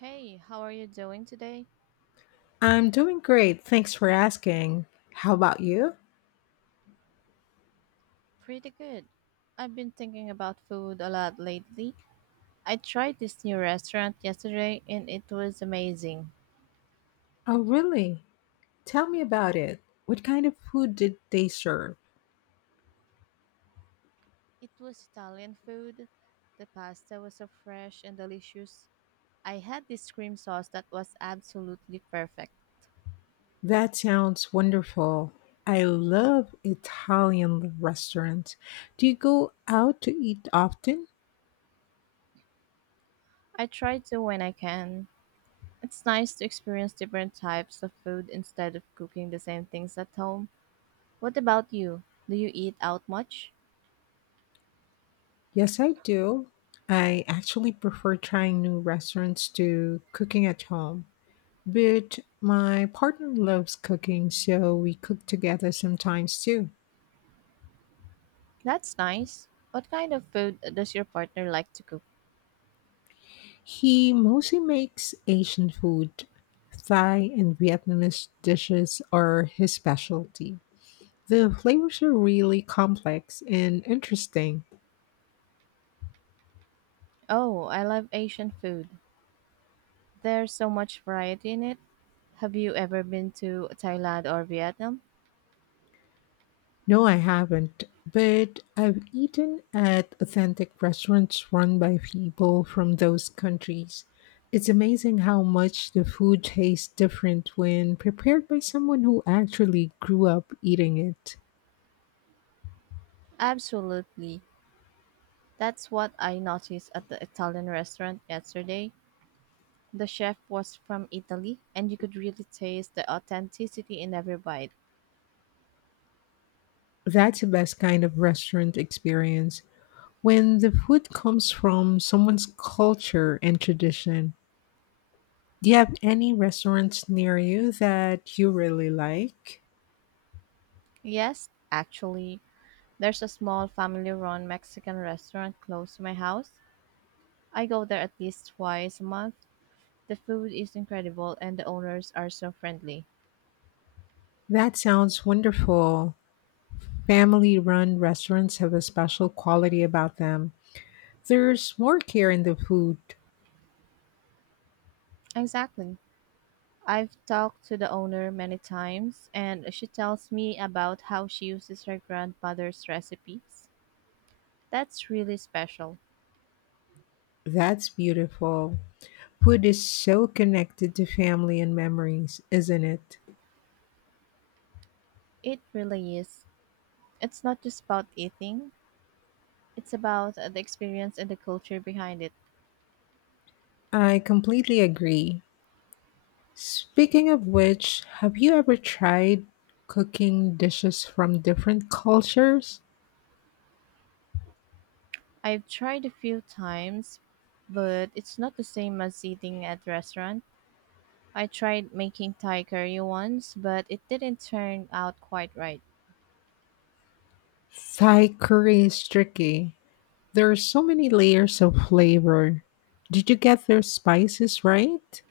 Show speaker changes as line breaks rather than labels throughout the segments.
Hey, how are you doing today?
I'm doing great. Thanks for asking. How about you?
Pretty good. I've been thinking about food a lot lately. I tried this new restaurant yesterday and it was amazing.
Oh, really? Tell me about it. What kind of food did they serve?
It was Italian food. The pasta was so fresh and delicious. I had this cream sauce that was absolutely perfect.
That sounds wonderful. I love Italian restaurants. Do you go out to eat often?
I try to when I can. It's nice to experience different types of food instead of cooking the same things at home. What about you? Do you eat out much?
Yes, I do. I actually prefer trying new restaurants to cooking at home. But my partner loves cooking, so we cook together sometimes too.
That's nice. What kind of food does your partner like to cook?
He mostly makes Asian food. Thai and Vietnamese dishes are his specialty. The flavors are really complex and interesting.
Oh, I love Asian food. There's so much variety in it. Have you ever been to Thailand or Vietnam?
No, I haven't, but I've eaten at authentic restaurants run by people from those countries. It's amazing how much the food tastes different when prepared by someone who actually grew up eating it.
Absolutely. That's what I noticed at the Italian restaurant yesterday. The chef was from Italy, and you could really taste the authenticity in every bite.
That's the best kind of restaurant experience. When the food comes from someone's culture and tradition, do you have any restaurants near you that you really like?
Yes, actually, there's a small family run Mexican restaurant close to my house. I go there at least twice a month. The food is incredible and the owners are so friendly.
That sounds wonderful. Family run restaurants have a special quality about them. There's more care in the food.
Exactly. I've talked to the owner many times, and she tells me about how she uses her grandmother's recipes. That's really special.
That's beautiful. Food is so connected to family and memories, isn't it?
It really is. It's not just about eating, it's about the experience and the culture behind it.
I completely agree. Speaking of which, have you ever tried cooking dishes from different cultures?
I've tried a few times, but it's not the same as eating at restaurant. I tried making Thai curry once, but it didn't turn out quite right.
Thai curry is tricky. There are so many layers of flavor. Did you get their spices right?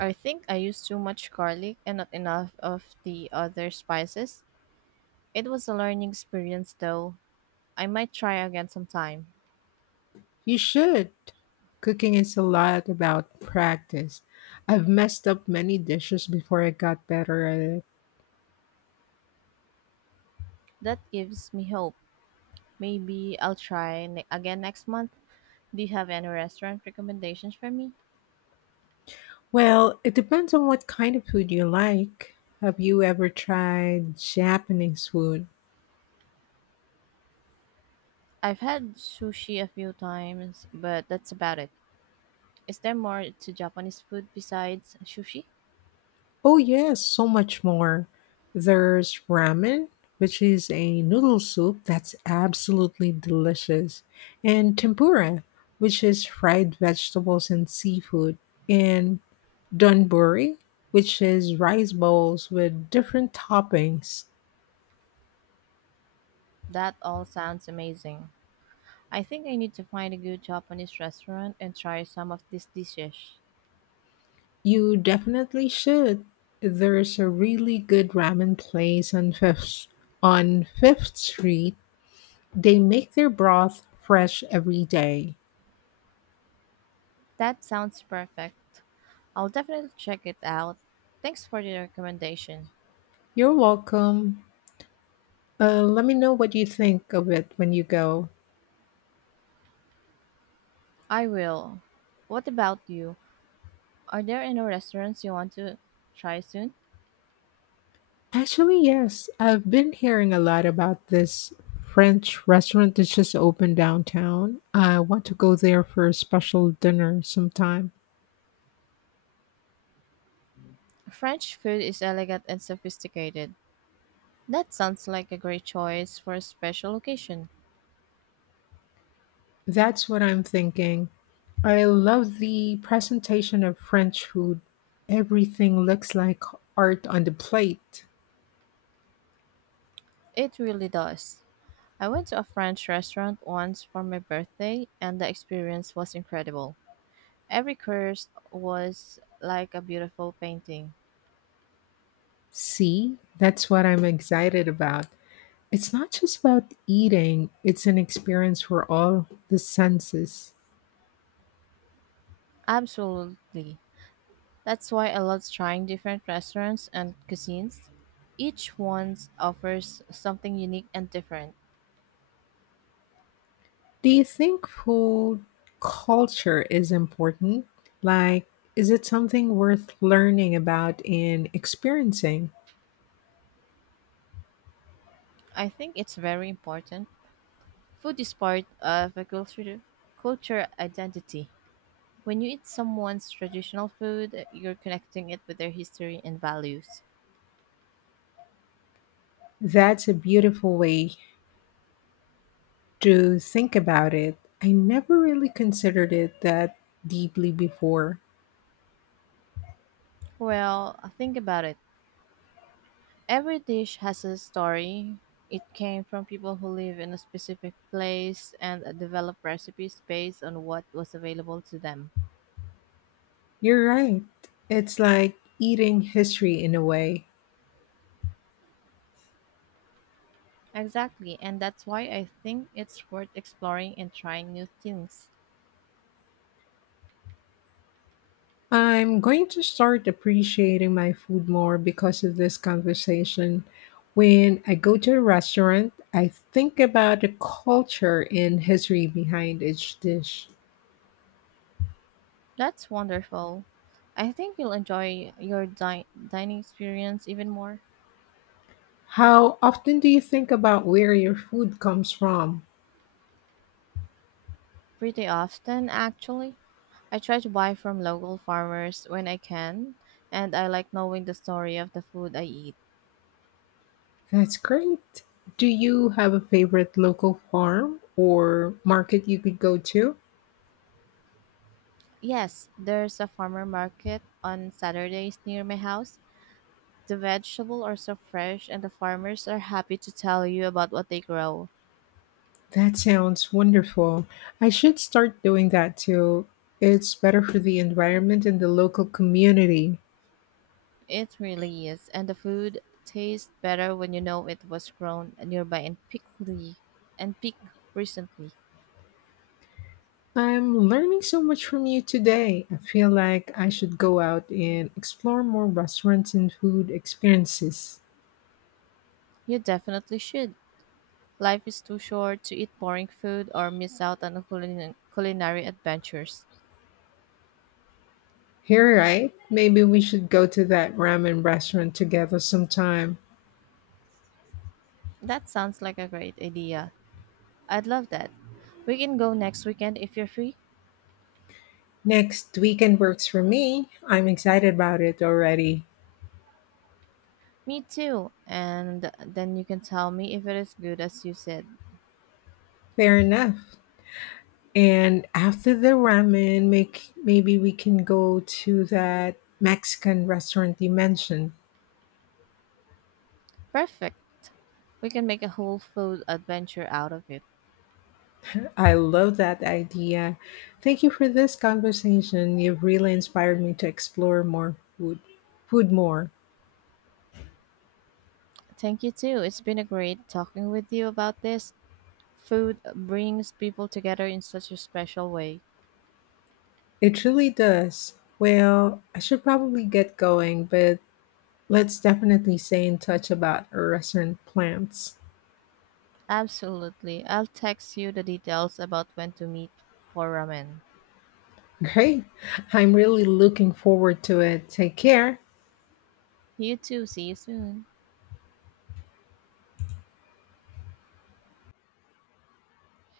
I think I used too much garlic and not enough of the other spices. It was a learning experience though. I might try again sometime.
You should. Cooking is a lot about practice. I've messed up many dishes before I got better at it.
That gives me hope. Maybe I'll again next month. Do you have any restaurant recommendations for me?
Well, it depends on what kind of food you like. Have you ever tried Japanese food?
I've had sushi a few times, but that's about it. Is there more to Japanese food besides sushi?
Oh, yes, so much more. There's ramen, which is a noodle soup that's absolutely delicious, and tempura, which is fried vegetables and seafood, and donburi, which is rice bowls with different toppings.
That all sounds amazing. I think I need to find a good Japanese restaurant and try some of these dishes.
You definitely should. There's a really good ramen place on Fifth Street. They make their broth fresh every day.
That sounds perfect. I'll definitely check it out. Thanks for the recommendation.
You're welcome. Let me know what you think of it when you go.
I will. What about you? Are there any restaurants you want to try soon?
Actually, yes, I've been hearing a lot about this French restaurant that just opened downtown. I want to go there for a special dinner sometime.
French food is elegant and sophisticated. That sounds like a great choice for a special occasion.
That's what I'm thinking. I love the presentation of French food. Everything looks like art on the plate.
It really does. I went to a French restaurant once for my birthday, and the experience was incredible. Every course was like a beautiful painting.
See, that's what I'm excited about. It's not just about eating, it's an experience for all the senses.
Absolutely. That's why I love trying different restaurants and cuisines. Each one offers something unique and different.
Do you think food culture is important? Like, is it something worth learning about and experiencing?
I think it's very important. Food is part of a culture identity. When you eat someone's traditional food, you're connecting it with their history and values.
That's a beautiful way to think about it. I never really considered it that deeply before.
Well, think about it. Every dish has a story. It came from people who live in a specific place and develop recipes based on what was available to them.
You're right. It's like eating history in a way.
Exactly, and that's why I think it's worth exploring and trying new things.
I'm going to start appreciating my food more because of this conversation. When I go to a restaurant, I think about the culture and history behind each dish.
That's wonderful. I think you'll enjoy your dining experience even more.
How often do you think about where your food comes from?
Pretty often, actually. I try to buy from local farmers when I can, and I like knowing the story of the food I eat.
That's great. Do you have a favorite local farm or market you could go to?
Yes, there's a farmer market on Saturdays near my house. The vegetables are so fresh, and the farmers are happy to tell you about what they grow.
That sounds wonderful. I should start doing that too. It's better for the environment and the local community.
It really is, and the food tastes better when you know it was grown nearby and pickly and picked recently.
I'm learning so much from you today. I feel like I should go out and explore more restaurants and food experiences.
You definitely should. Life is too short to eat boring food or miss out on culinary adventures.
Here, right? Maybe we should go to that ramen restaurant together sometime.
That sounds like a great idea. I'd love that. We can go next weekend if you're free.
Next weekend works for me. I'm excited about it already.
Me too. And then you can tell me if it is good as you said.
Fair enough. And after the ramen, make maybe we can go to that Mexican restaurant you mentioned.
Perfect. We can make a whole food adventure out of it.
I love that idea. Thank you for this conversation. You've really inspired me to explore food more.
Thank you too. It's been a great talking with you about this. Food brings people together in such a special way.
It really does. Well, I should probably get going, but let's definitely stay in touch about our restaurant plans.
Absolutely. I'll text you the details about when to meet for ramen.
Great. I'm really looking forward to it. Take care.
You too. See you soon.